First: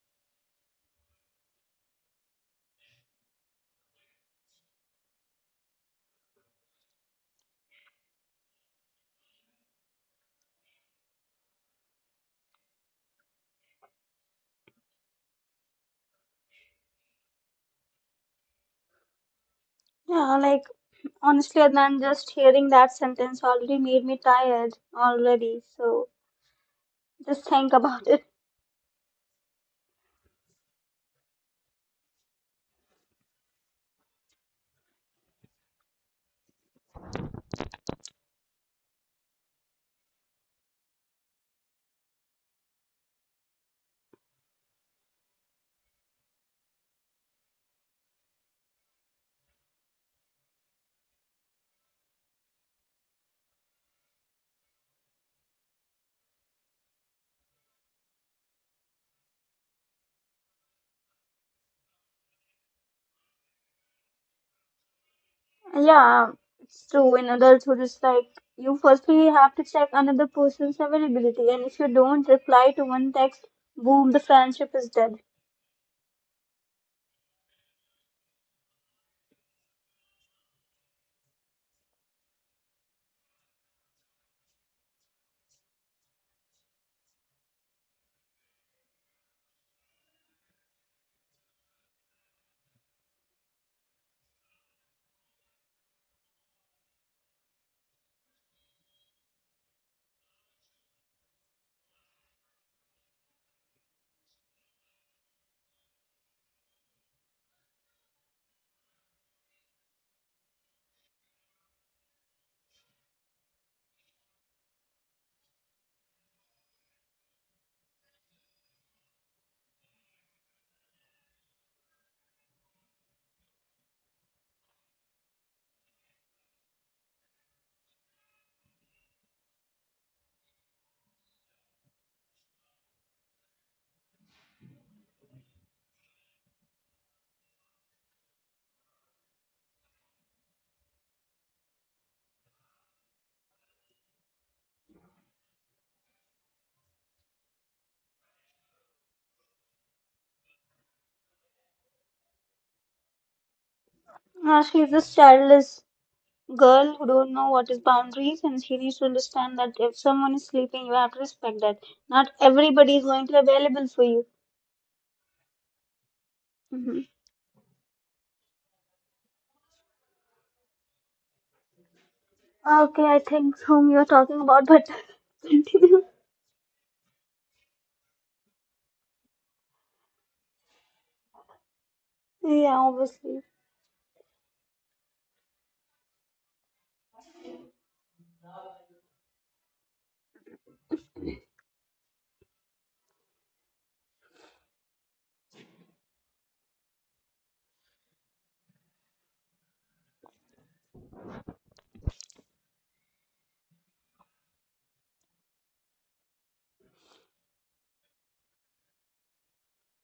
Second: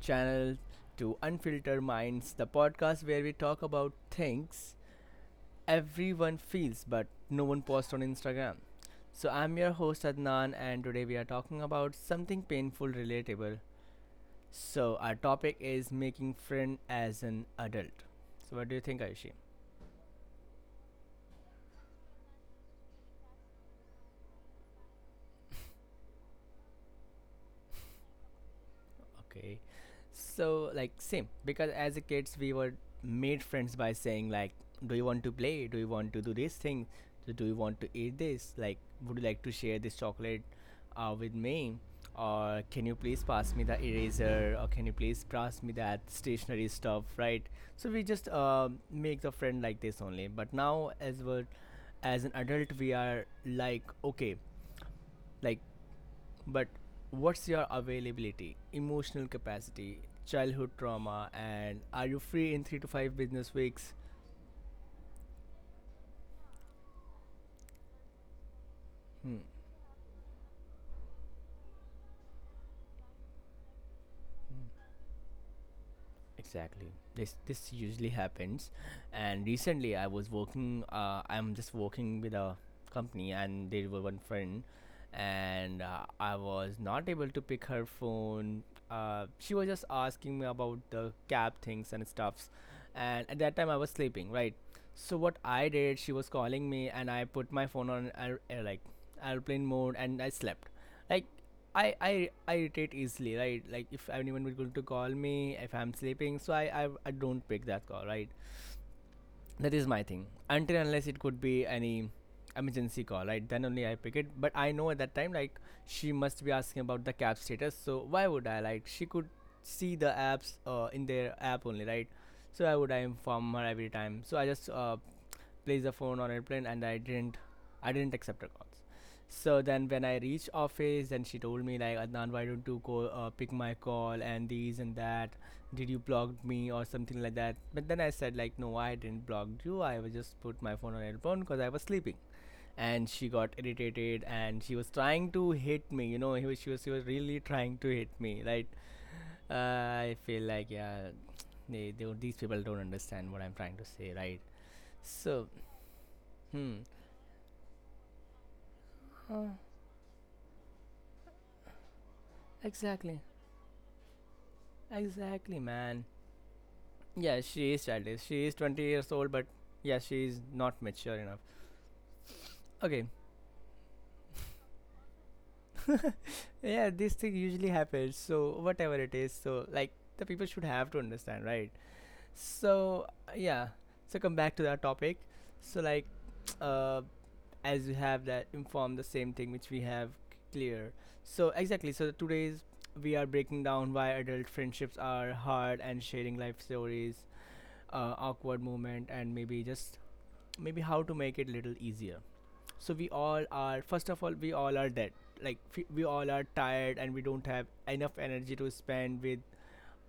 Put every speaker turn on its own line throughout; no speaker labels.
channel to Unfiltered Minds, the podcast where we talk about things everyone feels but no one posts on Instagram. So I'm your host Adnan, and today we are talking about something painful, relatable. So our topic is making friend as an adult. So what do you think, Aishi?
Yeah, like honestly, Adnan, just hearing that sentence already made me tired already. So just think about it.
Okay. So like same because as a kids we were made friends by saying like do you want to play? Do you want to do this thing? Do you want to eat this? Like would you like to share this chocolate with me? Or can you please pass me the eraser? Or can you please pass me that stationery stuff, right? So we just make the friend like this only. But now as an adult we are like okay like but what's your availability, emotional capacity, childhood trauma, and are you free in 3 to 5 business weeks?
Yeah, it's true. In adulthood, it's like you firstly
Hmm.
have to check another person's availability, and if you don't reply to one text, boom, the friendship
Hmm.
is dead.
Exactly. This usually happens, and recently I was working. I'm just working with a company, and there were one friend, and I was not able to pick her phone. She was just asking me about the cab things and stuffs, and at that time I was sleeping. Right. So what I did, she was calling me, and I put my phone on like airplane mode, and I slept. Like I irritate easily, right? Like if anyone is going to call me, if I'm sleeping, so I don't pick that call, right? That is my thing, until unless it could be any emergency call, right? Then only I pick it. But I know at that time like she must be asking about the cap status, so why would I, like, she could see the apps in their app only, right? So why would I inform her every time? So I just placed the phone on airplane and I didn't accept her calls. So then when I reached office, then she told me like, Adnan, why don't you go pick my call and these and that, did you block me or something like that? But then I said like, no, I didn't block you, I was just put my phone on airplane because I was sleeping. And she got irritated and she was trying to hit me, she was really trying to hit me, right? I feel like, yeah, they these people don't understand what I'm trying to say, right?
She's this
So
childless
hmm
girl who don't know what is boundaries, and she needs to understand that if someone is sleeping, you have to respect that. Not everybody is
exactly,
going to be available for you.
exactly man,
Mhm.
yeah, she is childish, she is 20 years old, but yeah she is not mature enough. Okay.
Okay, I think whom you're talking about, but continue.
Yeah, this thing usually happens, so whatever it is, so like the people should have to understand, right?
Yeah,
So
obviously.
yeah, so come back to that topic. So like uh as you have that informed the same thing which we have clear. So exactly, so today's we are breaking down why adult friendships are hard and sharing life stories, awkward moment and maybe just maybe how to make it little easier. So we all are, first of all, we all are dead. Like we all are tired and we don't have enough energy to spend with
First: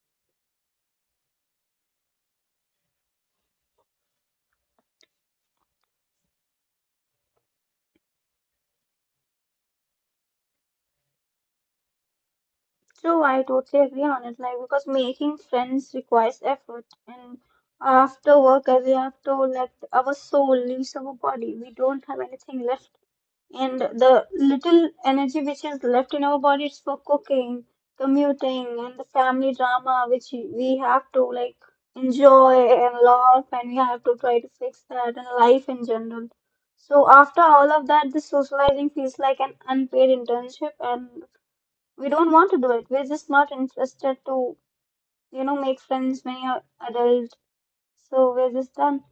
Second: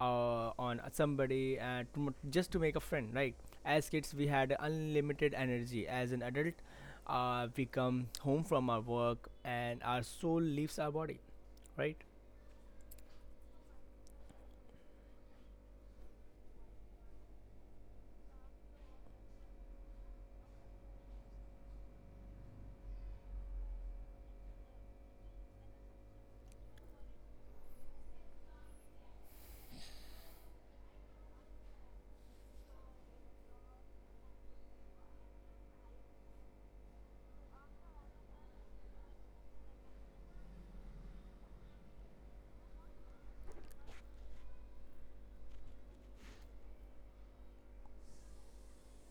on somebody and to, just to make a friend, right? As kids we had unlimited energy. As an adult we come home from our work and our soul leaves our body, right?
True, I totally agree on it. Like, because making friends requires effort, and after work, as you have told, like, our soul leaves our body. We don't have anything left and the little energy which is left in our bodies for cooking, commuting, and the family drama which we have to like enjoy and laugh, and we have to try to fix that and life in general. So after all of that, this socializing feels like an unpaid internship, and we don't want to do it. We're just not interested to make friends when you're adult. So we're just done.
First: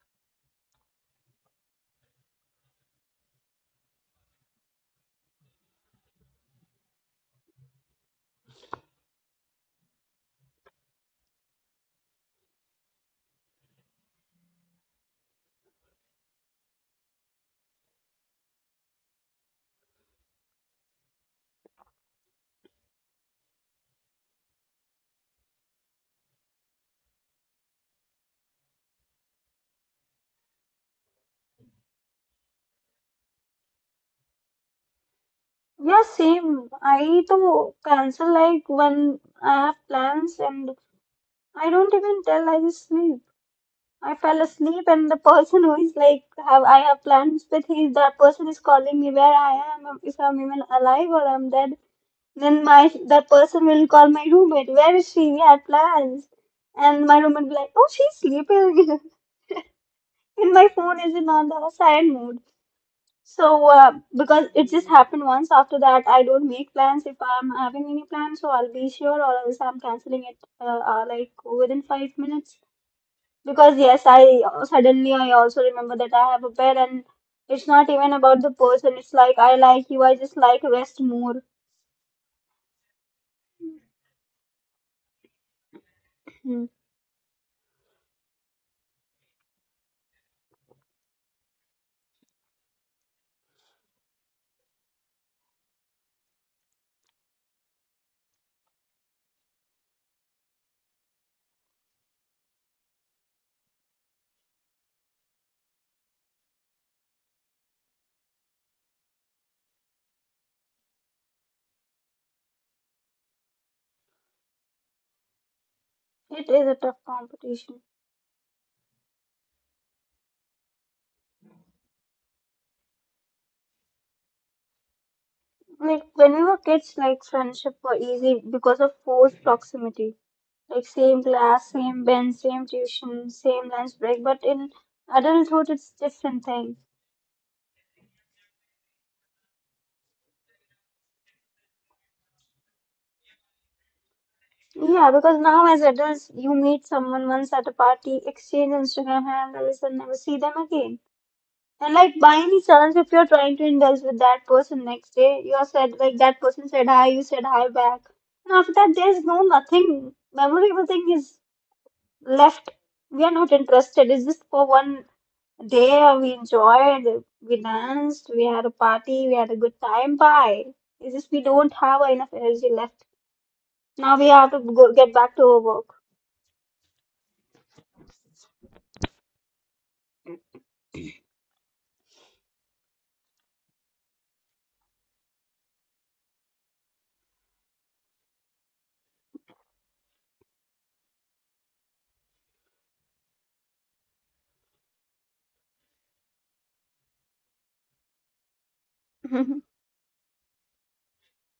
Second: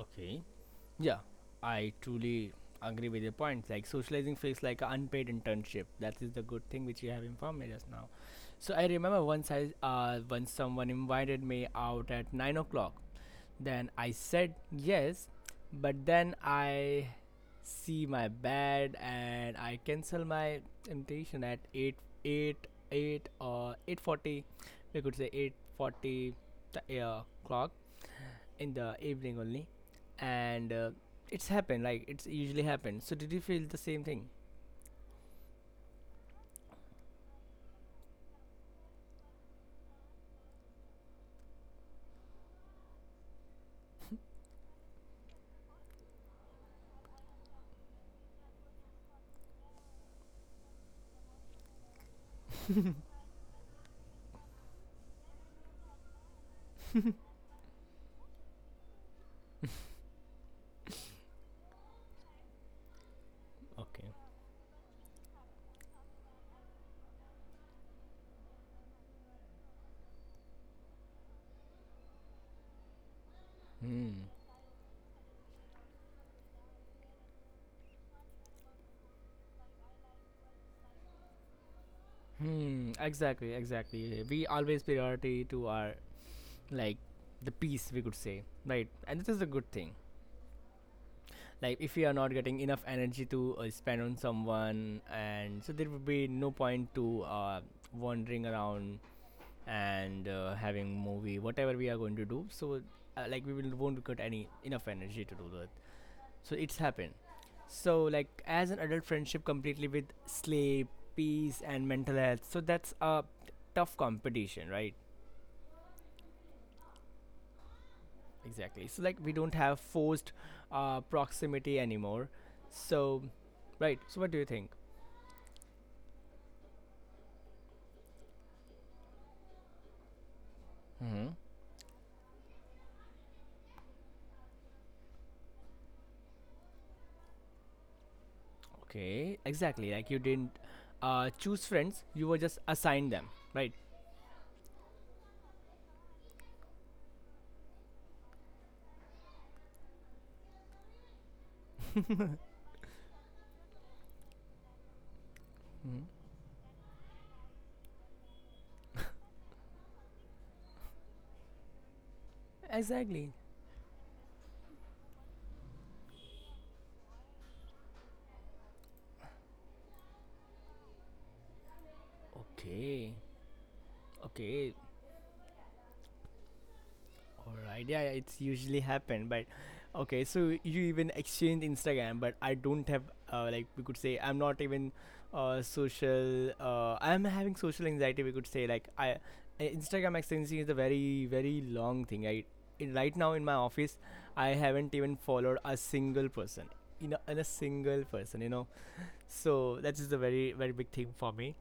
Okay. Yeah, I truly agree with your point. Like socializing feels like an unpaid internship. That is the good thing which you have informed me just now. So I remember once someone invited me out at 9 o'clock. Then I said yes, but then I see my bed and I cancel my invitation at eight 8 or 8:40. We could say 8:40 clock in the evening only, and it's happened. Like it's usually happened. So did you feel the same thing?
Yeah, same. I to cancel like when I have plans and I don't even tell, I just sleep. I fell asleep and the person who is like have I have plans with him, that person is calling me where I am, if I'm even alive or I'm dead. Then my that person will call my roommate, where is she? We had plans. And my roommate will be like, Oh, she's sleeping and my phone is in on the silent mode. So
Okay.
because it just happened once after that I don't make plans if I'm having any plans so I'll be sure or else I'm canceling it like within 5 minutes. Because yes,
Hmm.
I suddenly I also remember that I have a pet, and it's not even about the person. It's like I like you, I just like rest more.
Hmm, exactly, exactly. We always priority to our
Hmm.
like the peace we could say, right? And this is a good thing. Like if we are not getting enough energy to spend on someone, and so there would be no point to wandering around and having movie, whatever we are going to do. So like we will won't get any enough energy to do that. So it's happened. So like as an adult friendship completely with sleep, peace and mental health. So that's a tough competition, right?
It is a tough competition.
Exactly. So like we don't have forced proximity anymore. So right. So what do you think?
Like when we were kids, like friendship were easy because of forced proximity. Like same
Mm-hmm.
class, same bench, same tuition, same lunch break. But in adulthood, it's different thing.
Okay. Exactly. Like you didn't choose friends, you were just assigned them, right?
Yeah, because now as adults, you meet someone once at a party, exchange Instagram handles, and never see them again. And like by any chance, if you're trying to indulge with that person next day, you are said
Mm-hmm.
like that person said hi, you said hi back, and after that, there's no nothing memorable thing is left. We are
Exactly.
not interested. It's just for one day we enjoyed, we danced, we had a party, we had a good time. Bye. It's just we don't have enough energy left.
Okay.
Now we have to
Okay.
go get back to our work.
All right. Yeah, yeah, it's usually happened, but okay. So you even exchange Instagram, but I don't have like we could say I'm not even social. I'm having social anxiety. We could say like I Instagram exchanging is a very very long thing. Right now in my office, I haven't even followed a single person. You know, in a single person. You know,
We
so that is a very very big thing for me,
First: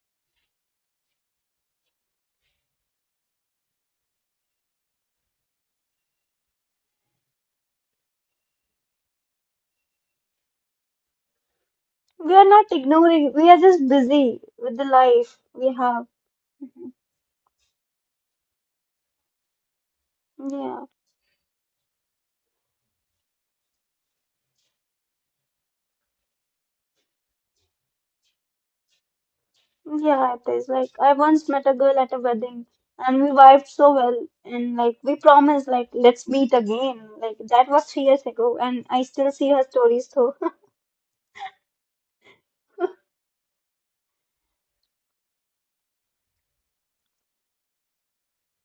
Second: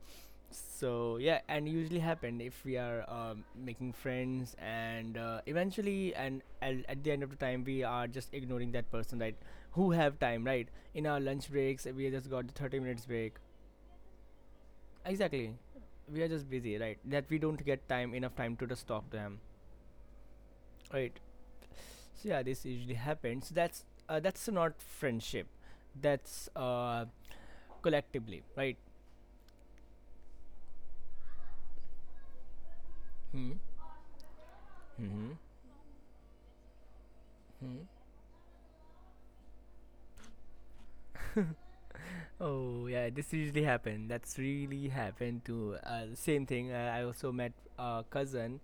so yeah and usually happen if we are making friends and eventually and at the end of the time we are just ignoring that person, right? Who have time, right? In our lunch breaks we just
are
got the
not
30 minutes
ignoring.
break.
We are just busy with the life
Exactly,
we have.
we are just busy, right, that we don't get time enough time to just talk to them,
Yeah.
right? So yeah, this usually happens. So that's not friendship, that's collectively, right?
Yeah, it is. Like I once met a girl at a wedding and we
Hmm.
vibed so well and like we
Hmm.
promised like let's meet again. Like that was
Hmm.
3 years ago and I still see her stories though.
Oh yeah, this usually happened. That's really happened to same thing. I also met a cousin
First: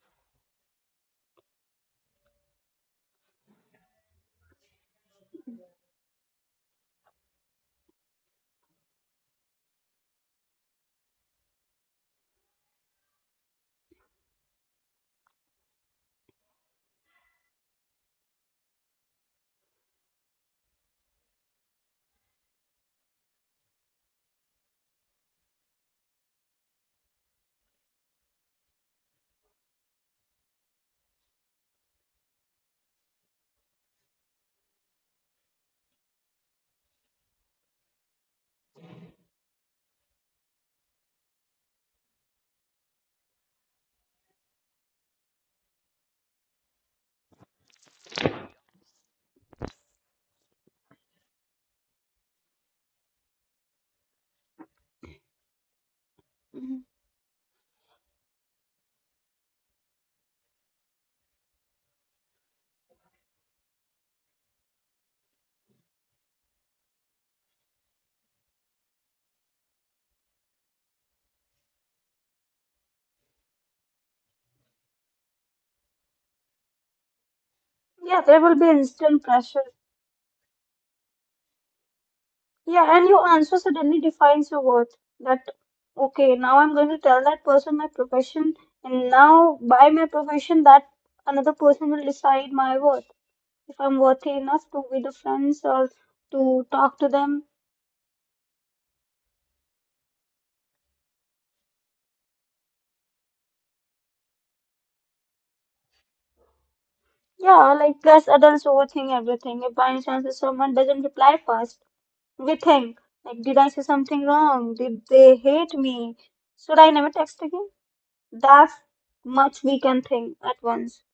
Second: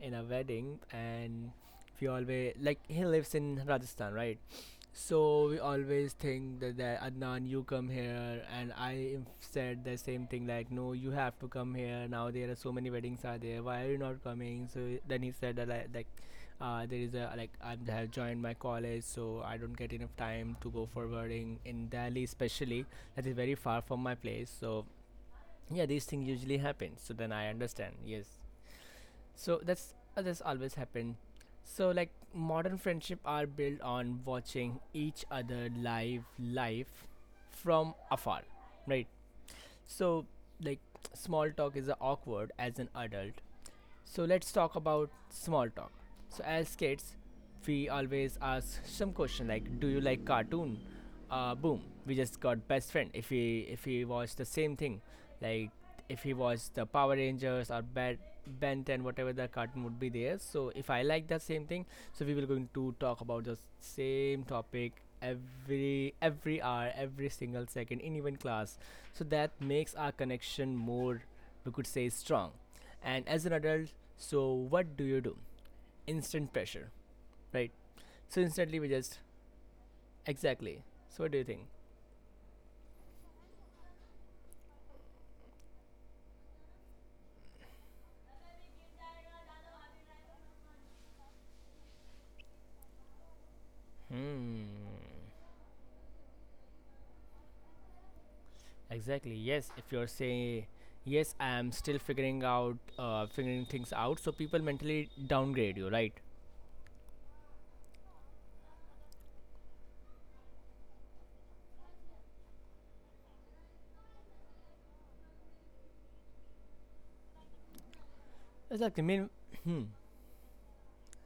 in a wedding, and we always like he lives in Rajasthan, right? So we always think that Adnan, you come here, and I said the same thing like, no, you have to come here. Now there are so many weddings are there. Why are you not coming? So then he said that like, there is a like I have joined my college, so I don't get enough time to go for wedding in Delhi, especially that is very far from my place. So yeah, these things usually happen. So then I understand. Yes. So that's always happened. So like modern friendship are built on watching each other live life from afar, right? So like small talk is awkward as an adult, so let's talk about small talk. So as kids, we always ask some question like, "Do you like cartoon?" Boom, we just got best friend. If we watch the same thing, like if he watched the
Mhm.
Power Rangers or Ben 10, whatever the cartoon would be there. So if I like that same thing, so we will going to talk about the same topic every hour, every single second in even class. So that makes our connection more, we could say, strong. And as an adult, so what do you do? Instant pressure, right?
Yeah, there
So
will be
instantly we just
instant pressure.
exactly, so what do you think?
Yeah, and your answer suddenly defines your worth. That okay, now I'm going to tell that person my profession and now by my profession that another person will decide my worth. If I'm worthy enough to
Hmm,
be the friends or to talk to them.
exactly, yes. If you're saying yes, I am still figuring things out, so people mentally downgrade you, right?
Yeah, like plus adults overthink everything. If by any chance if someone doesn't reply fast, we think like, did I say something wrong? Did they hate me? Should I never text again? That's
Exactly, I mean.
much
Hmm.
we can think at once.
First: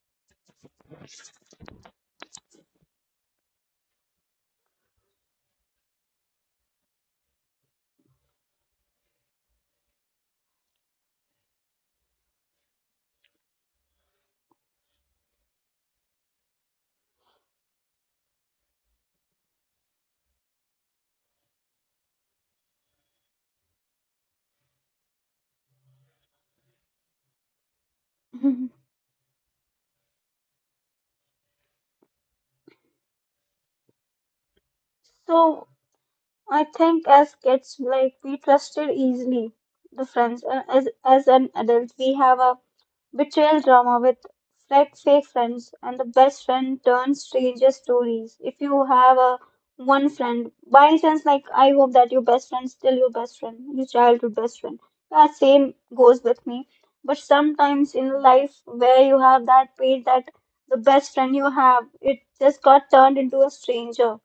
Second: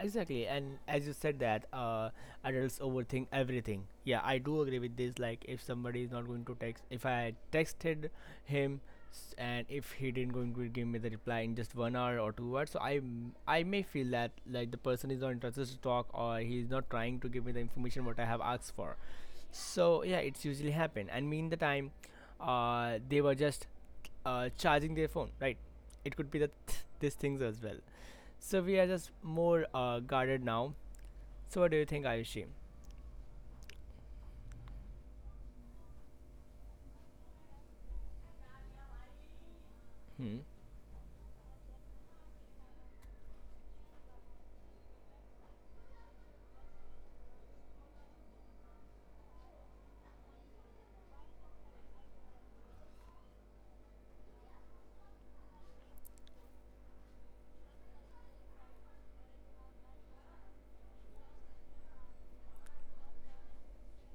Exactly, and as you said that adults overthink everything. Yeah, I do agree with this. Like, if somebody is not going to text, if I texted him, and if he didn't going to give me the reply in just 1 hour or 2 hours, so I I may feel that like the person is not interested to talk or he is not trying to give me the information what I have asked for. So yeah, it's usually happen. And mean the time, they were just charging their phone, right? It could be that these things as well. So we are just more guarded now. So what do you think, Ayushi?
So I think as kids, like we trusted easily the
Hmm.
friends. As an adult, we have a betrayal drama with fake friends and the best friend turns stranger stories. If you have a one friend, by any chance, like I hope that your best friend still your best friend, your childhood best friend. That same goes with me. But sometimes in life where you have that pain that the best friend you have, it just got turned into a stranger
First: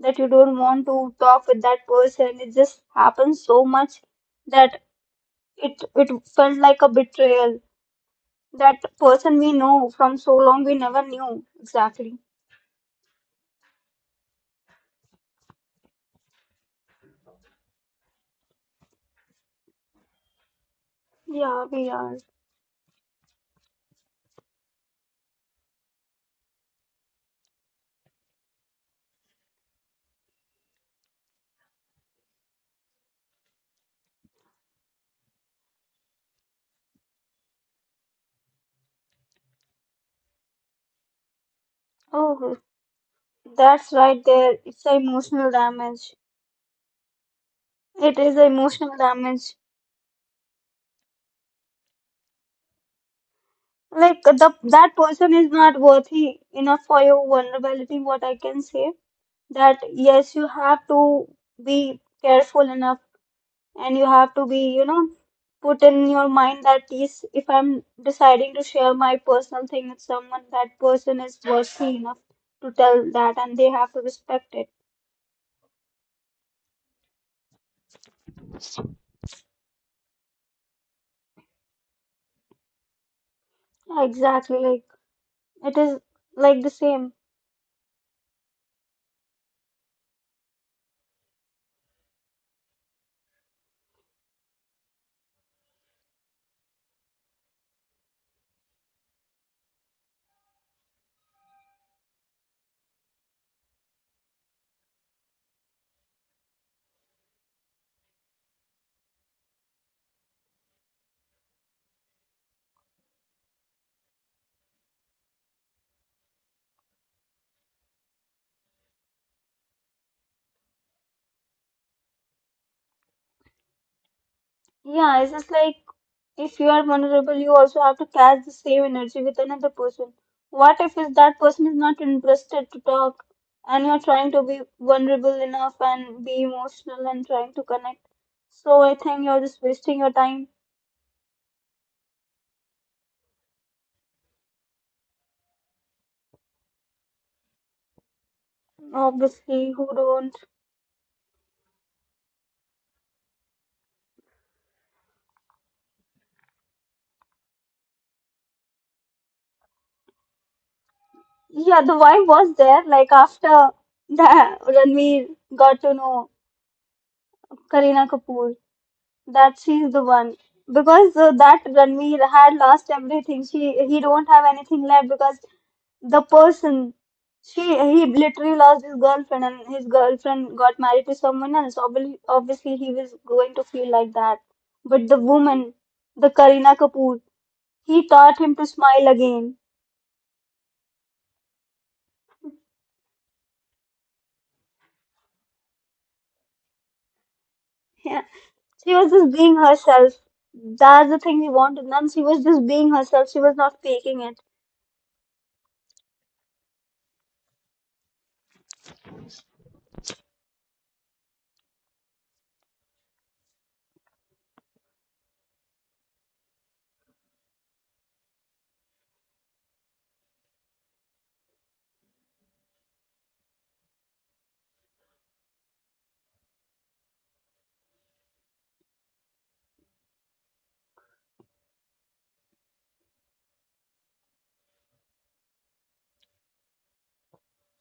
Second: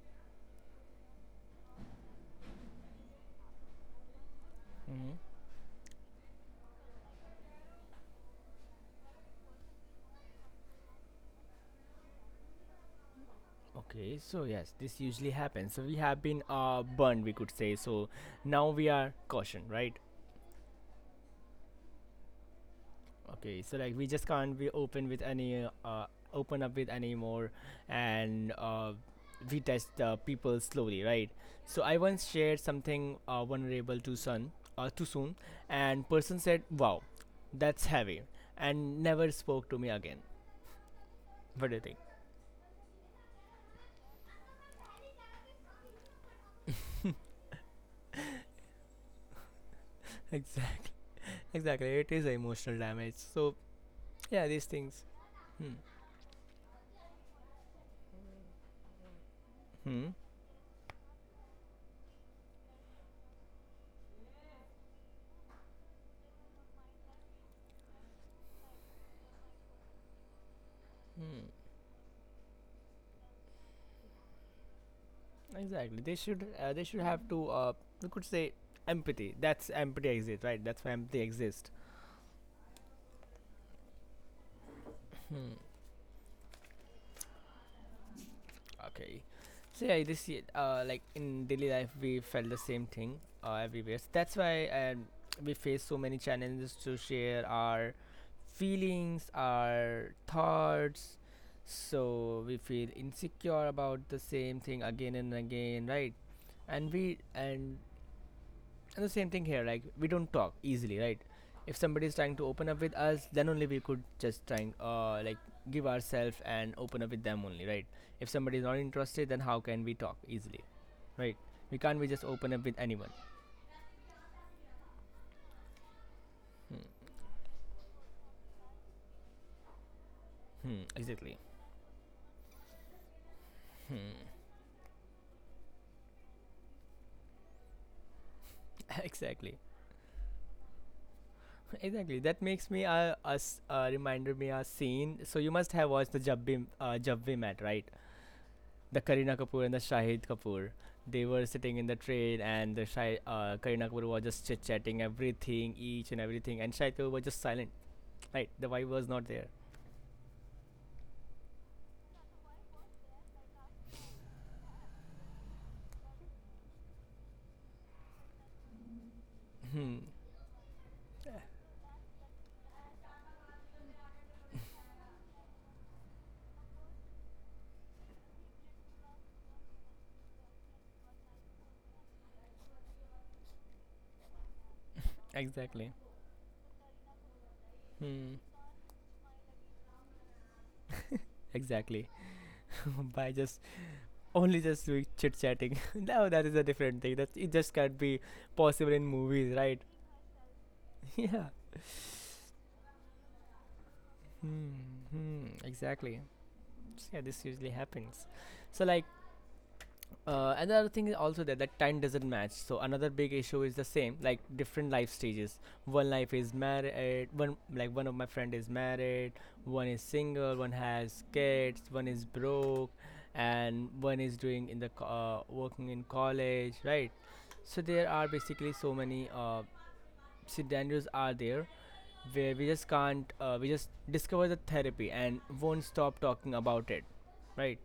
that you don't want to talk with that person. It just happens so much that
Hmm.
it felt like a betrayal, that person we know from so long we never knew exactly.
Okay. So yes, this usually happens. So we have been burned, we could say. So now we are caution, right?
Yeah, we are.
Okay. So like we just can't be open with any open up with anymore, and we test people slowly, right? So I once shared something vulnerable to sun too soon, and person said, "Wow, that's heavy," and never spoke to me again. What do you think?
Oh, that's right there. It's a emotional damage. It is a emotional damage.
Exa- exactly. It is emotional damage. So
Like
yeah,
the
these
that
things.
person is
Hmm.
not worthy enough for your vulnerability. What I can say that
Hmm.
yes, you have to be careful enough and you have to be, put in your mind that yes if I'm deciding to share my personal thing with someone that person is
Hmm.
worthy enough to tell that and they have to respect it.
Exactly. They should. They should have to. We could say empathy. That's empathy exist, right? That's why empathy exists.
Yeah, exactly, like it is like the same.
Okay. So yeah, this year, like in daily life, we felt the same thing everywhere. So that's why we face so many challenges to share our feelings, our thoughts. So we feel insecure about the same thing again and again, right? And and the same thing here, like we don't talk easily, right? If somebody is trying to open up with us, then only we could just trying like give ourselves and open up with them only, right? If somebody is not interested, then how can we talk easily, right? We can't We just open up with anyone.
Yeah, it's just like if you are
Hmm.
vulnerable you also have to catch the same energy with another person. What
Hmm.
if is
Exactly.
that person is not interested to talk and you're
Hmm.
trying to be vulnerable enough and be emotional and trying to connect, so I think you're
exactly.
just wasting your time.
Exactly. That makes me us reminder me a scene. So you must have watched the Jab We Met, right? The Kareena Kapoor
Obviously,
and the
who
Shahid
don't?
Kapoor. They were sitting in the train, and the Karina Kapoor was just chit chatting everything, each and everything, and Shahid Kapoor was just silent. Right, the vibe was not there.
Yeah, the vibe was there. Like after that, Ranveer got to know Kareena Kapoor. That she's
Hmm.
the one because that Ranveer had lost everything. She he don't have anything left because the person she he literally lost his girlfriend and his girlfriend got married to someone else. Obviously, obviously he was going to feel like that. But the woman,
Exactly.
the Kareena Kapoor, he taught
Hmm.
him to smile again.
Exactly. By just doing chit chatting. No, that is a different thing. That it just can't be
Yeah.
possible
She
in
was just
movies,
being
right?
herself. That's the thing
yeah.
we wanted. And she was just being herself. She was not faking it.
Hmm. Hmm. Exactly. So, yeah, this usually happens. So like another thing is also that time doesn't match. So another big issue is the same, like different life stages. One life is married. One of my friend is married. One is single. One has kids. One is broke, and one is doing in the working in college, right? So there are basically so many scenarios are there where we just can't we just discover the therapy and won't stop talking about it, right?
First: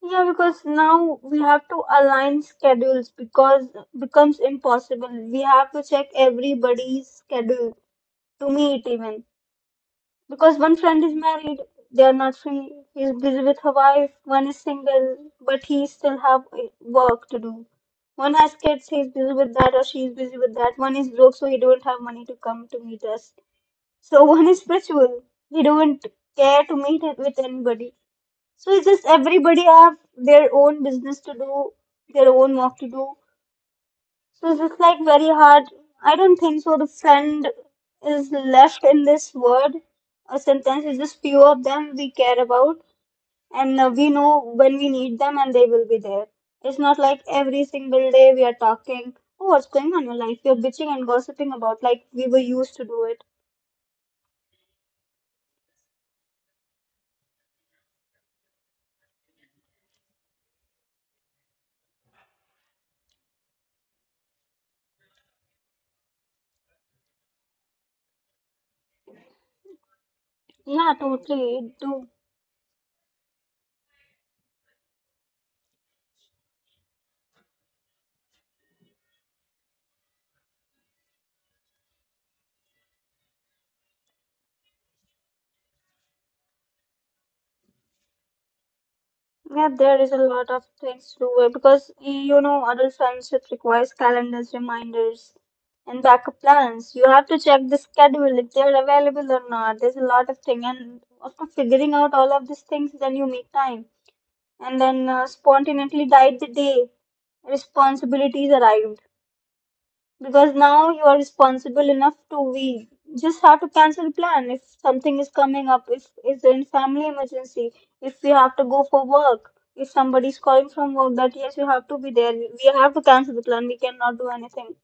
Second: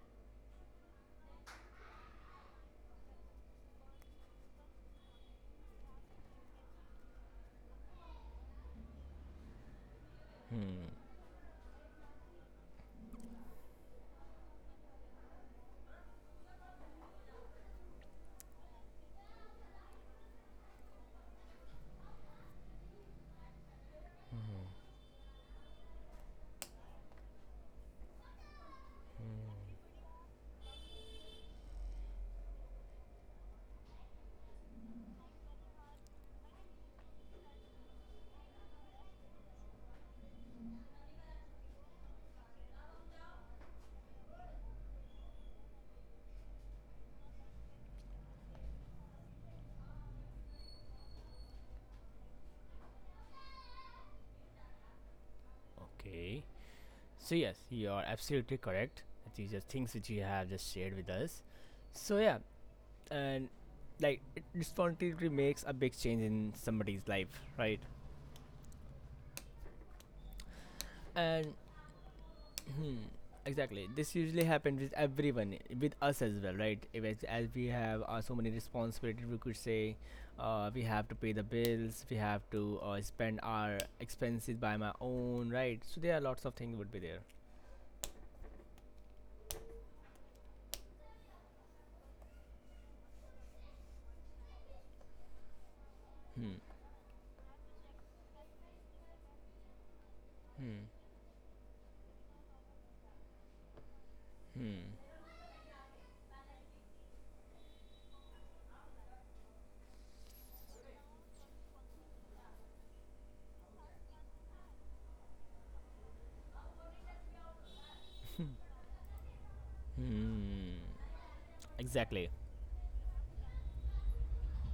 Yeah, because now we have to align schedules because becomes impossible. We have to check everybody's schedule to meet even. Because one
Hmm.
friend is married, they are not free. He's busy with her wife. One is single, but he still have work to do. One has kids, he's busy with that, or she's busy with that. One is broke, so he don't have money to come to meet us. So one is spiritual. They don't care to meet it with anybody. So it's just everybody have their own business to do, their own work to do. So it's just like very hard. I don't think so. The friend is left in this word or sentence. It's just few of them we care about, and we know when we need them, and they will be there. It's not like every single day we are talking. Oh, what's going on in your life? You're bitching and gossiping about like we were used to do it.
Okay. So yes, you are absolutely correct. These are things which you have just shared with us. So yeah, and like it responsibility makes a big change in somebody's life, right?
Yeah,
And
totally. Do.
hmm, exactly, this usually happens with everyone, with us as well, right? If as, as we have so many responsibilities, we could say we have to pay the bills, we have to spend our expenses by my own, right? So there are lots of things would be there.
Yeah, there is a lot of things to do it because you know adult friendship requires calendars, reminders, and backup
Hmm.
plans. You have to check the schedule if they're available or not. There's a lot of thing,
Hmm.
and after figuring out all of these things, then you make time, and
Hmm.
then spontaneously died the day responsibilities arrive because now you are responsible enough to, we just have to cancel plan if something is coming up, if is in family emergency, if we have to go for work, if somebody is calling
Hmm.
from work that yes you have to be there,
Exactly.
we have to cancel the plan, we cannot do anything.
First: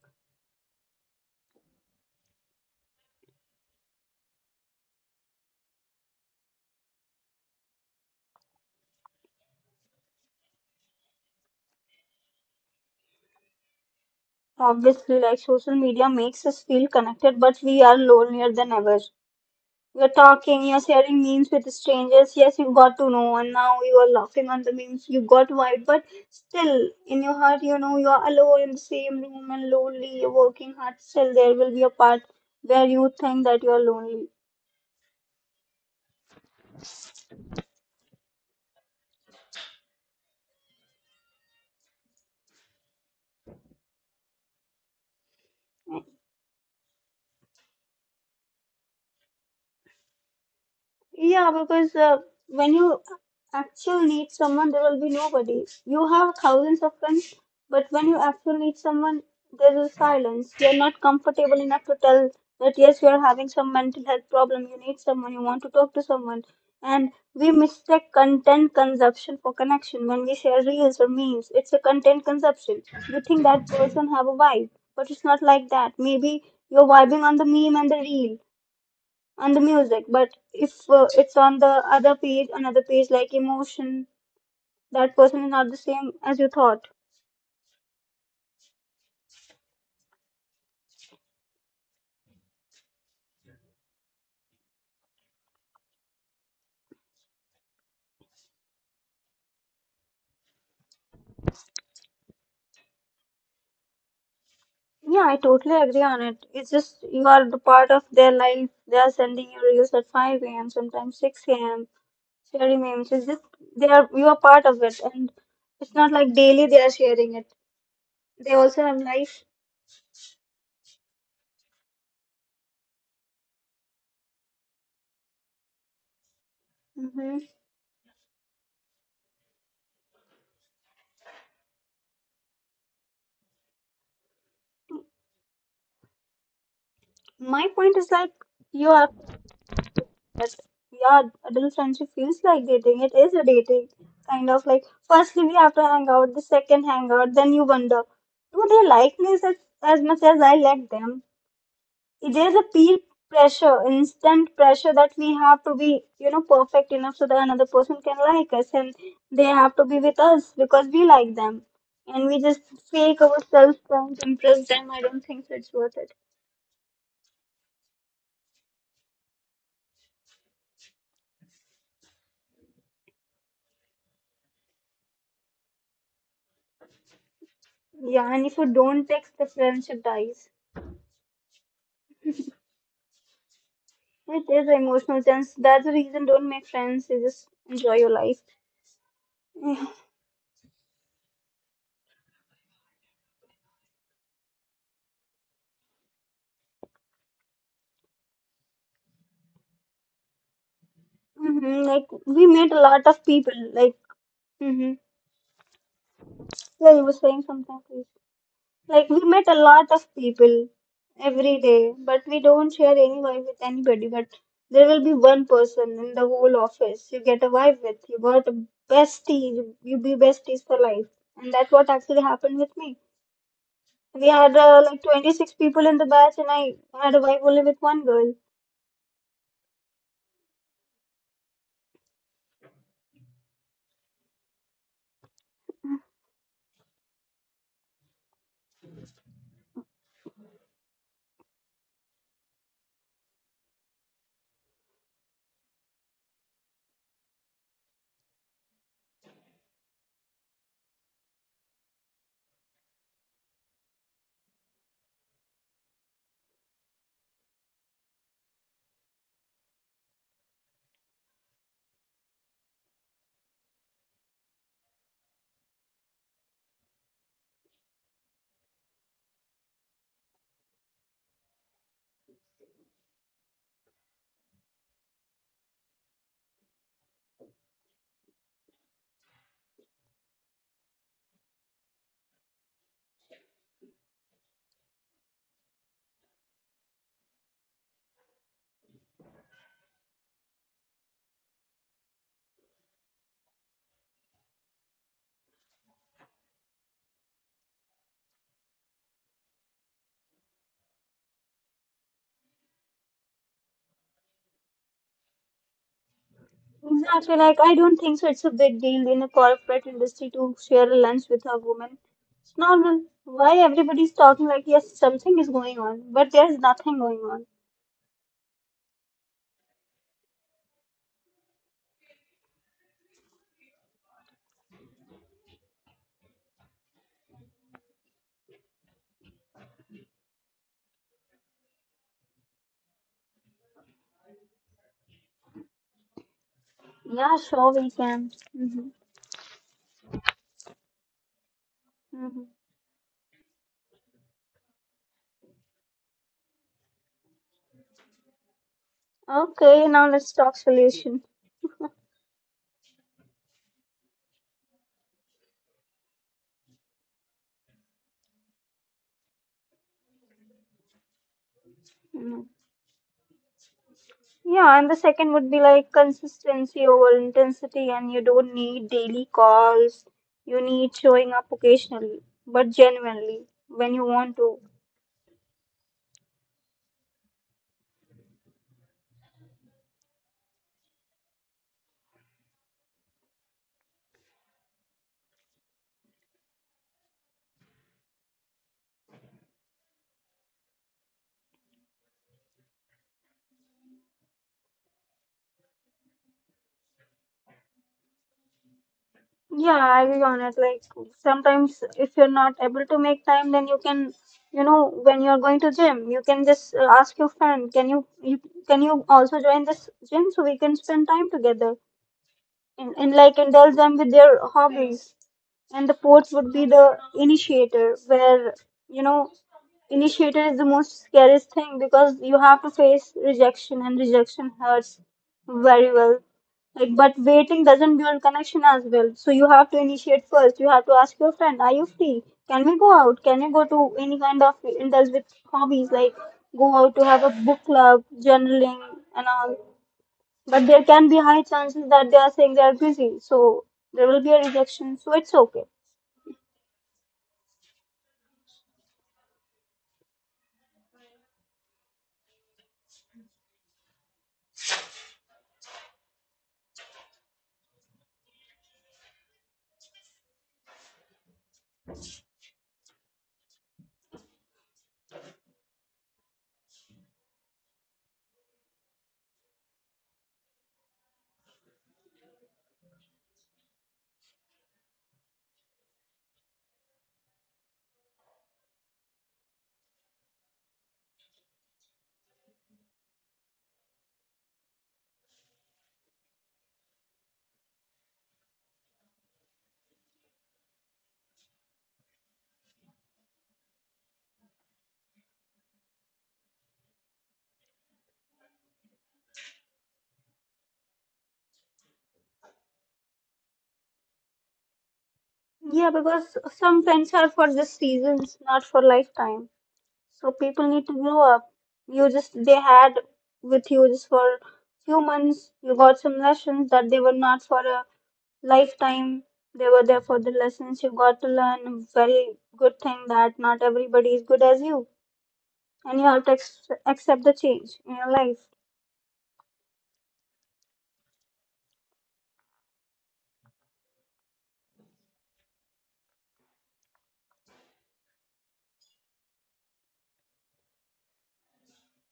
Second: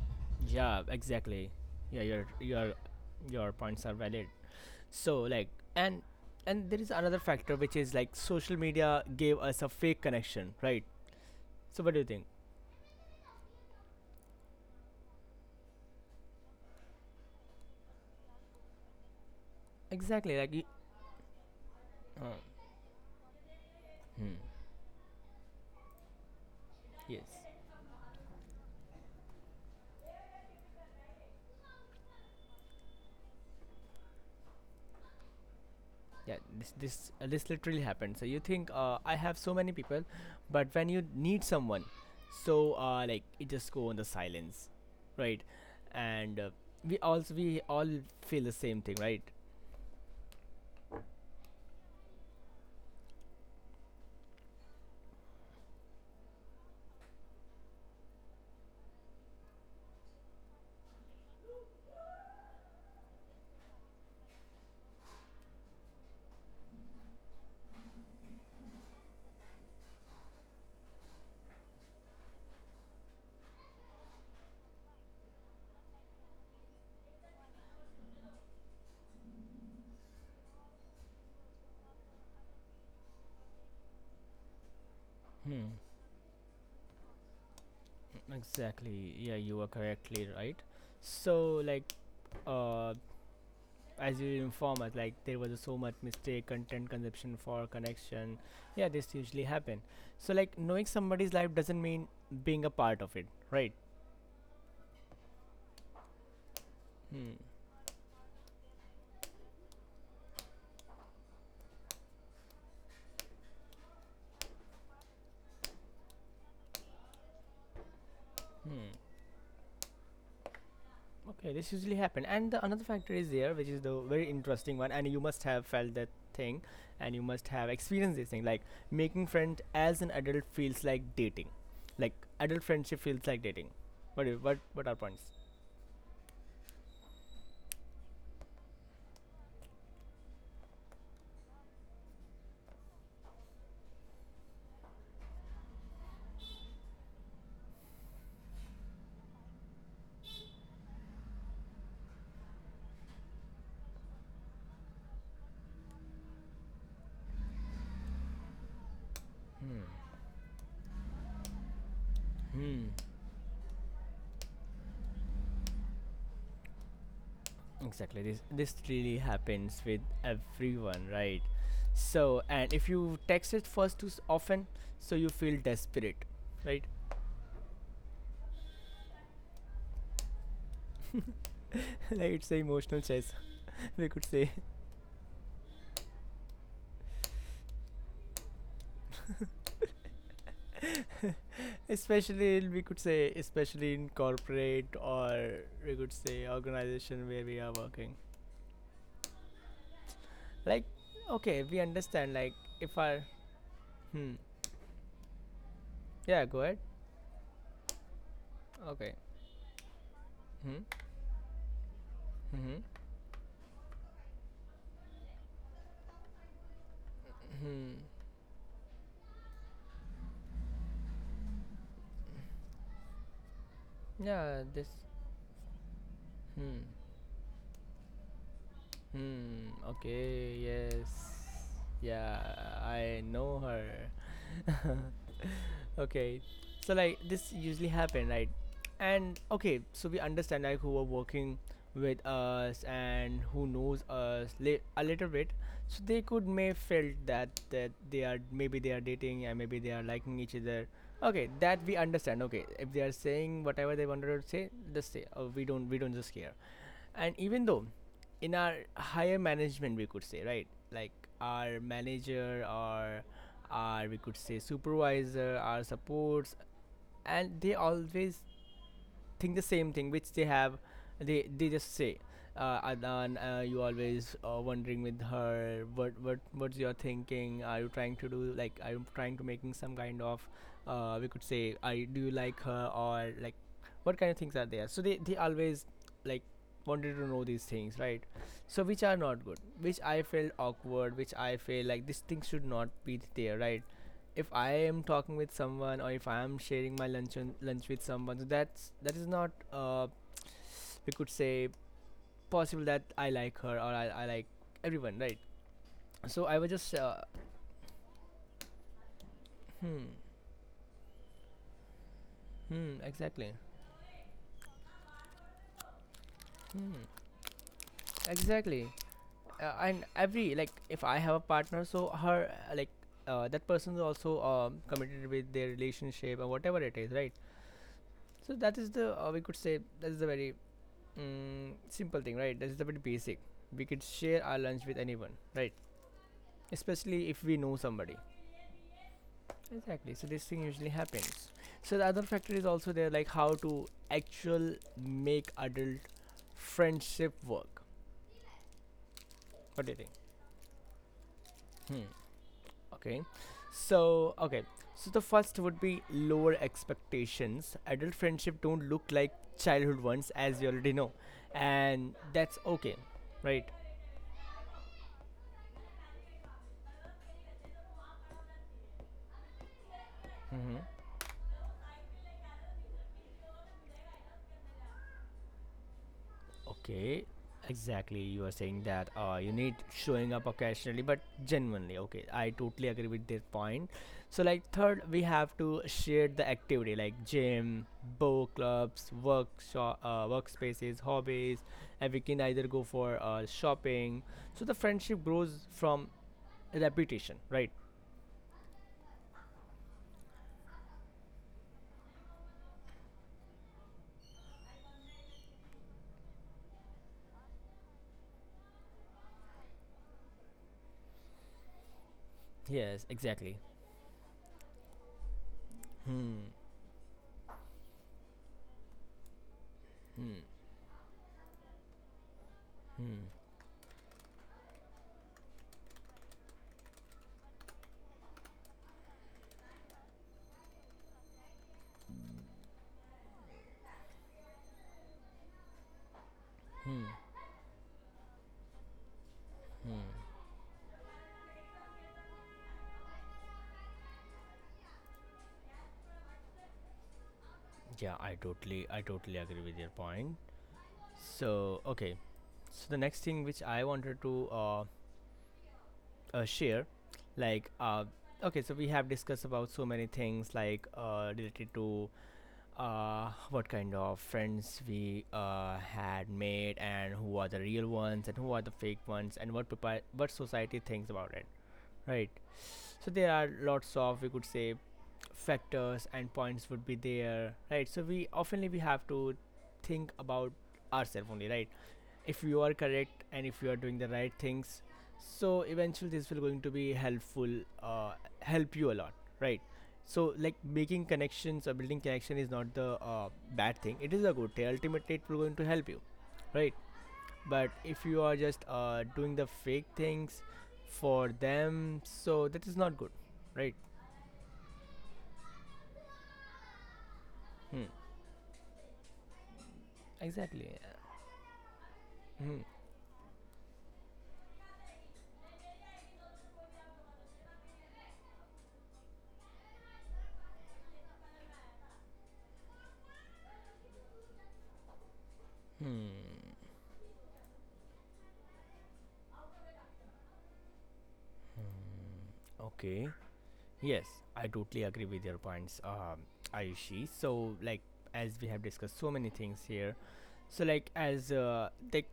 Yeah, exactly. Yeah, your your points are valid. So like and and there is another factor which is like social media gave us a fake connection, right? So what do you think?
Obviously, like social media makes us feel connected but we are lonelier than ever. You're
Exactly, like you,
talking, you're sharing memes with strangers. Yes,
uh,
you got to know, and now you are
hmm,
laughing on the memes. You got vibe, but still, in
yes.
your heart, you know you are alone in the same room and lonely. You're working hard. Still, there will be a part where you think that you are lonely.
Yeah, this literally happened. So you think I have so many people, but when you need someone, so like it just go on the silence, right? And we all feel the same thing, right?
Yeah, because when you actually need someone, there will be nobody. You have thousands of friends, but when you actually need someone, there is silence. You're not comfortable enough to tell that yes, you're having some mental health problem. You need someone. You want to talk to someone. And we mistake content consumption for connection when we share reels or memes. It's a content consumption. We think that person have a vibe, but it's not like that. Maybe you're vibing on the meme and the reel on the music, but if it's on the other page, another page like emotion, that person is not
Hmm.
the same as you thought.
Exactly. Yeah, you were correctly right. So, like, uh, as you inform us, like there was so much mistake, content consumption for connection. Yeah, this usually happen. So, like, knowing somebody's life doesn't mean being a part of it, right?
Yeah, I totally agree on it, it's just you
Hmm.
are the part of their life, they are sending you reels at 5 a.m. sometimes 6 a.m., sharing memes. It's just they are, you are part of it, and it's not like daily they are sharing it, they also
Hmm.
have life.
Okay, this usually happen. And the another factor is there, which is the very interesting one, and you must have felt that thing, and you
hmm
must have experienced this thing. Like making friend as an adult feels like dating, like adult friendship feels like dating. What are points?
my point is like you are. But yeah, adult friendship feels like dating. It is a dating. Kind of like, firstly, we have to hang out, the second hang out, then you wonder, do they like me as much as I like them? There's a peer pressure, instant pressure that we have to be, perfect enough so that another person can like us and they have to
Hmm.
be with us because we like them. And we just
Hmm.
fake ourselves trying to impress them. I don't think so it's worth it.
Exactly. This really happens with everyone, right? So and if you text it first often, so you feel desperate, right?
Yeah, and if you don't text, the friendship dies.
like it's an emotional chess, we could
It
say.
is emotional sense. That's the reason don't make friends. You just enjoy your life.
Especially we could say especially in corporate or we could say organization where we are working like okay we
Mm-hmm. Like
understand
we
like
met a
if
lot
our
of people. Like
hmm,
mm-hmm.
yeah, go ahead.
Yeah, you were saying something. Please. Like
Okay.
we met a lot of people
Hmm.
every day, but we don't
Hmm.
share any vibe with anybody. But there will be one person in the whole office you get a vibe
Hmm.
with. You got a bestie. You be besties for life, and that's what actually happened with me. We had
Yeah, this.
like 26 people in the batch, and I
Hmm.
had a vibe only with one girl.
Hmm. Okay, yes. Yeah, I know her. Okay, so like this usually happen, right? And okay, so we understand like who are working with us and who knows us a little bit, so they could may felt that they are maybe they are dating and maybe they are liking each other. Okay, that we understand. Okay, if they are saying whatever they wanted to say, just say. Oh, we don't just care, and even though in our higher management, we could say, right, like our manager or our, we could say, supervisor, our supports, and they always think the same thing which they have, they just say, Adnan, you always wondering with her. What what's your thinking? Are you trying to do like are you trying to making some kind of we could say I do you like her or like what kind of things are there? So they always like wanted to know these things, right? So which are not good, which I felt awkward, which I feel like this thing should not be there, right? If I am talking with someone or if I am sharing my lunch with someone, so that is not we could say possible that I like her or I like everyone, right? So I was just
Exactly. Like, I don't think so. It's a big deal in a corporate
hmm.
industry to share a lunch with a woman. It's
Hmm.
normal.
Exactly.
Why everybody's talking like, yes, something is going on, but there's nothing going
Hmm.
on.
Exactly, and every like if I have a partner, so her like that person is also committed with their relationship or whatever it is, right? So that is the we could say that is the very simple thing, right? That is the very basic. We could share our lunch with anyone, right? Especially
Yeah,
if we
sure,
know
we
somebody.
can. Hmm.
Exactly, so this thing usually happens. So the other
Hmm.
factor is also there, like how to actual make adult friendship work. What
Okay,
do you think?
now let's talk solution.
Hmm. Okay. So okay, so the first would be lower expectations. Adult friendship don't look like childhood ones, as we already know, and
Mhm.
that's okay, right?
Yeah, and the second would be like consistency over intensity, and you don't need daily calls. You
Mm-hmm.
need showing up occasionally, but genuinely when you want to.
Okay, exactly. You are saying that you need showing up occasionally, but genuinely. Okay, I totally agree with that point. So, like, third, we have to share the activity like gym, book clubs, workshop, workspaces, hobbies, and we can either go for shopping. So, the friendship grows from repetition, right?
Yeah, I agree on it. Like sometimes if you're not able to make time, then you can, when you're going to gym, you can just ask your friend, can you, can you also join this gym so we can spend time together
Yes,
and like
exactly.
indulge them with their hobbies, and the ports
Hmm.
would be the initiator where you know
Hmm.
initiator is the most scariest thing because you have to face
Hmm.
rejection, and rejection hurts very well. Like but waiting doesn't build connection as well, so you have to initiate first. You have to ask your friend, are you free? Can we go out? Can we go to any kind of indulge with hobbies, like go out to have a book club, journaling and all? But there can be high chances that they are saying they are busy, so there will be a rejection, so it's okay.
Yeah, I totally agree with your point. So okay, so the next thing which I wanted to share, like okay, so we have discussed about so many things like related to what kind of friends we had made and who are the real ones and who are the fake ones and what what society thinks about it, right? So there are lots of we could say factors and points would be there, right? So we oftenly we have to think about ourselves only, right? If you are correct and if you are doing the right things, so eventually this will going to be helpful, uh, help you a lot, right? So like making connections or building connection is not the bad thing, it is a good thing. Ultimately it will going to help you, right? But if you are just doing the fake things for them, so that is not good, right?
Yeah, because some friends are for just
Hmm.
seasons, not for lifetime. So
Exactly.
people need to grow up. You just they
Hmm.
had with you just for few months. You got some lessons that they were not for a lifetime. They were there for the lessons you got to learn. A Very good thing that not everybody is good as you, and you have to accept the change in your life.
Okay. Yes, I totally agree with your points, Ayushi. So, like, as we have discussed so many things here, so like as like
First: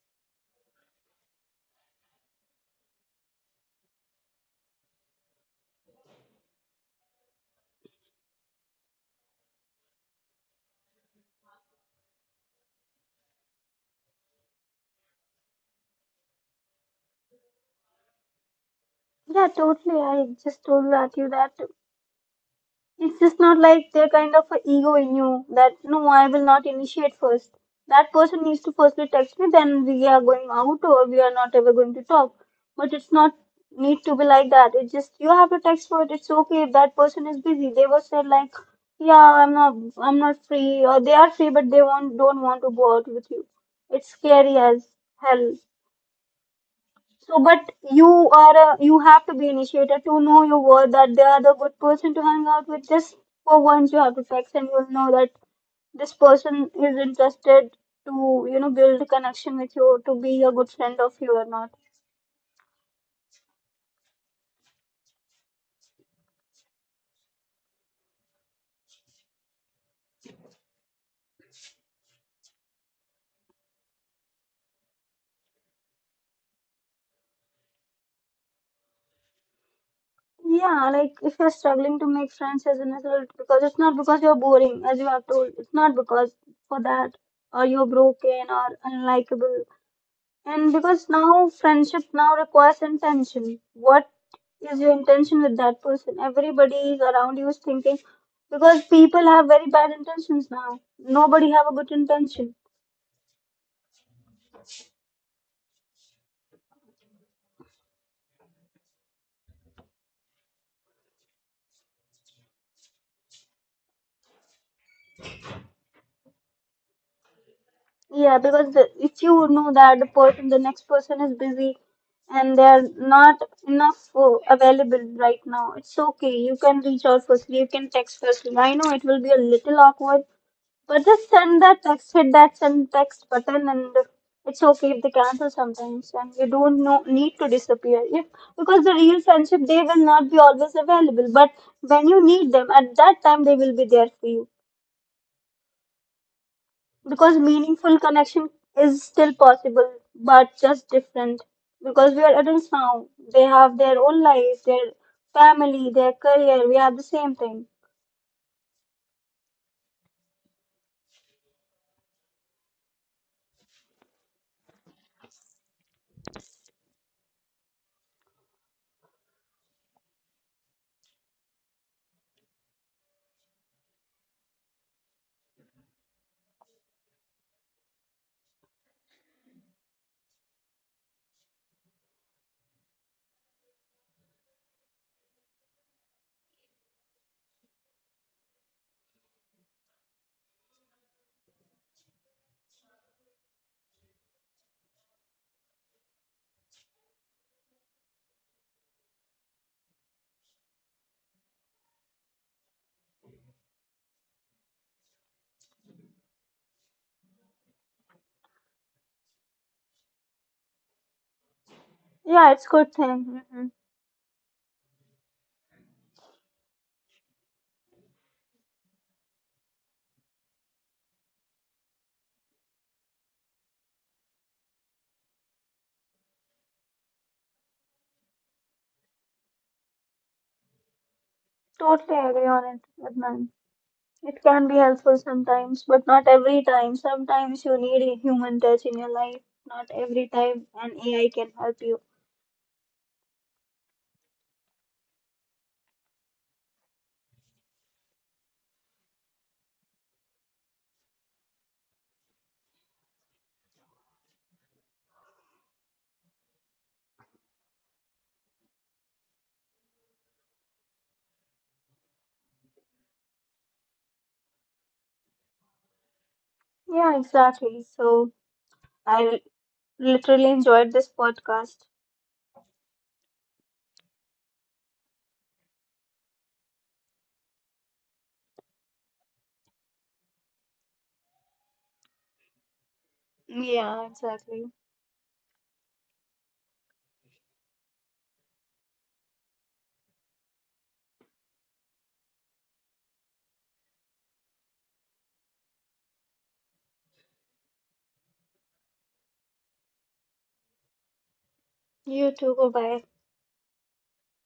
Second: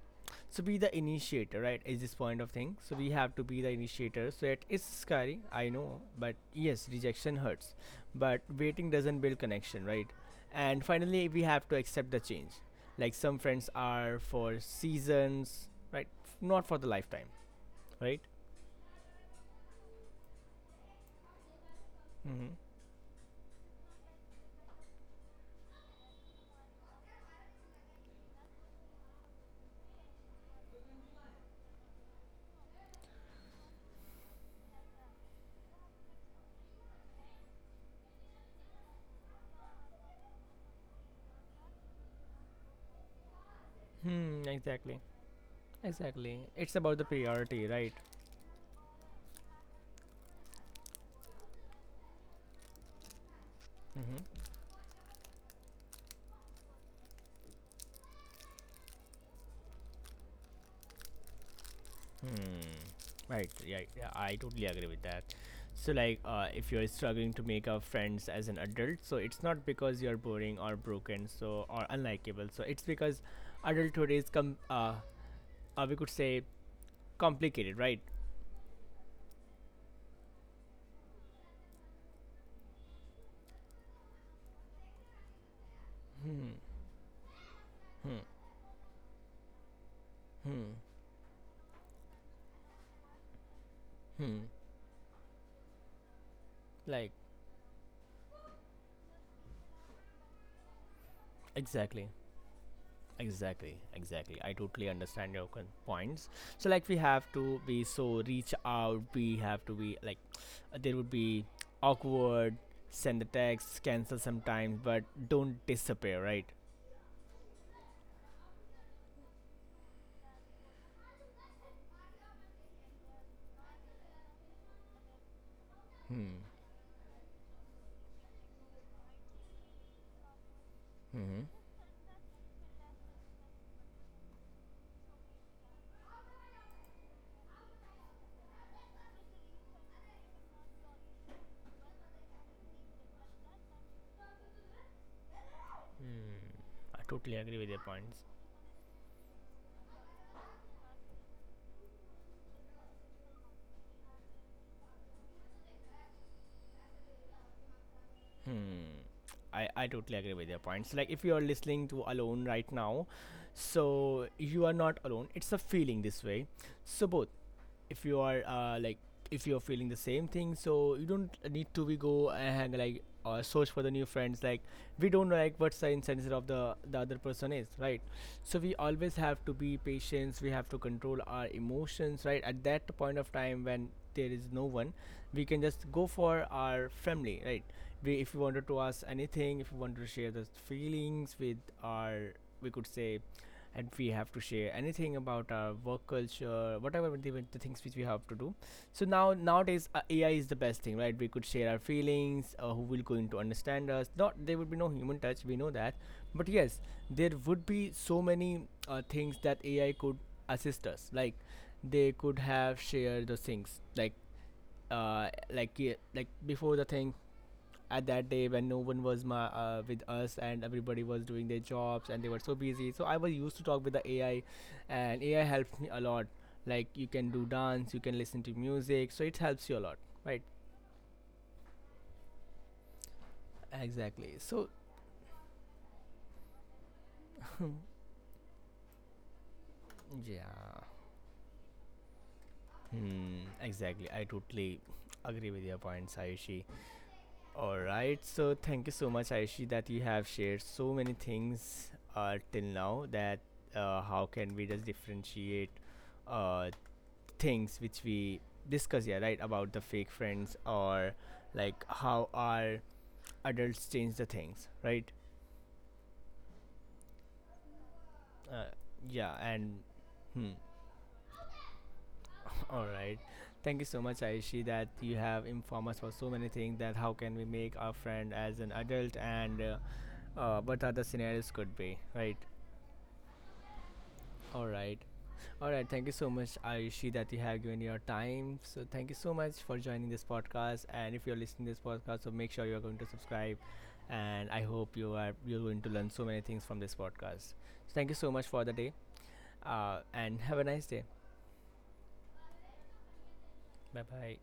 so be the initiator, right? Is this point of thing? So we have to be the initiator. So it is scary, I know, but yes, rejection hurts, but waiting doesn't build connection, right? And finally, we have to accept the change. Like some friends are for seasons, right? Not for the lifetime, right?
Yeah, totally. I just told that you that
Mm-hmm.
it's just not like there kind of a ego in you that no, I will not initiate first. That person needs to firstly text me, then we are going out or we are not ever going to talk. But it's not need to be like that. It's just you have to text for it. It's okay if that person is busy. They were said like, yeah, I'm not free, or they are free but they will don't want to go out with you. It's
Hmm.
scary as
Exactly.
hell.
Exactly. It's about the
So,
priority,
but
right?
you have to be initiated to know your worth that they are the good person to hang out with. Just for once, you have to
Mm-hmm.
text and you'll know that this person is interested to, you know, build a connection with you to be a good friend of you or not.
Hmm. Right. Yeah, yeah. I totally agree with that. So, like, if you're struggling to make up friends as an adult, so it's not because you're boring or broken, so or unlikable. So it's because adulthood is com. We could say complicated, right?
Yeah, like if you're struggling to make friends as an adult because it's not because you're boring, as you have told, it's not because
Hmm.
for that or you're
Hmm.
broken or unlikable. And
Hmm.
because now friendship now requires intention. What
Hmm.
is your intention with that person? Everybody is
Like
around you is thinking because people have very bad intentions now. Nobody have a good
exactly.
intention.
Exactly, exactly. I totally understand your points. So, like, we have to be so reach out, we have to be like, there would be awkward, send the text, cancel sometimes, but don't disappear, right?
Yeah, because if you know that the person, the next person is busy and they are not enough available right now, it's okay.
Hmm.
You can reach out firstly. You can text firstly. I know it will be a little awkward. But just
Hmm.
send that text, hit that send text button, and it's okay if they cancel sometimes. And you don't know, need to disappear. If because the real friendship, they will not be always available. But when you need them, at that time they will be there for you.
I totally
Because
agree with your
meaningful
points.
connection is still possible, but just different. Because we are adults now, they have their own life, their family, their career. We have the same thing.
Hmm. I totally agree with your points. Like, if you are listening to Alone right now, so you are not alone. It's a feeling this way. So, both if you are like if you're feeling the same thing, so you don't need to be go and like search for the new friends, like we don't like what's the incentive of the other person is, right? So we always have to be patient, we have to control our emotions, right, at that point of time when there is no one, we can just go for our family, right? We if we wanted to ask anything, if we want to share the feelings with our, we could say, and we have to share anything about our work culture, whatever the things which we have to do. So now nowadays AI is the best thing, right? We could share our feelings, who will going to understand us, not there would be no human touch, we know that, but yes, there would be so many things that AI could assist us like they could
Yeah, it's
have
good
shared
thing.
those
Hmm.
things like. Uh, like yeah, like before the thing, at that day when no one was with us, and everybody was doing their jobs and they were so busy, so I was used to talk with the AI, and AI helps me a lot. Like, you can do dance, you can listen to music, so it helps you a lot, right?
Totally agree on it, Adnan.
Exactly,
It can
so
be helpful sometimes, but not every time. Sometimes you need a human touch in your life. Not every
yeah.
time an AI can help you.
Hmm, exactly, I totally agree with your points, Ayushi. All right, so thank you so much, Ayushi, that you have shared so many things till now, that how can we just differentiate uh, things which we discuss here, right? About the fake friends, or like how our adults change the things, right?
Yeah, exactly. So
Uh, yeah,
I
and
literally
hmm.
enjoyed this podcast.
All right. Thank you so much, Aishi, that you have informed us for so many things, that how can we make our friend as an adult, and what other scenarios could be, right?
Yeah, exactly.
All right. All right. Thank you so much, Ayushi, that you have given your time. So thank you so much for joining this podcast. And if you're listening to this podcast, so make sure you're going to subscribe. And I hope you're going to learn so many things from this podcast. So thank you so much for the day. And have a nice day.
You too. Bye bye.
Bye bye.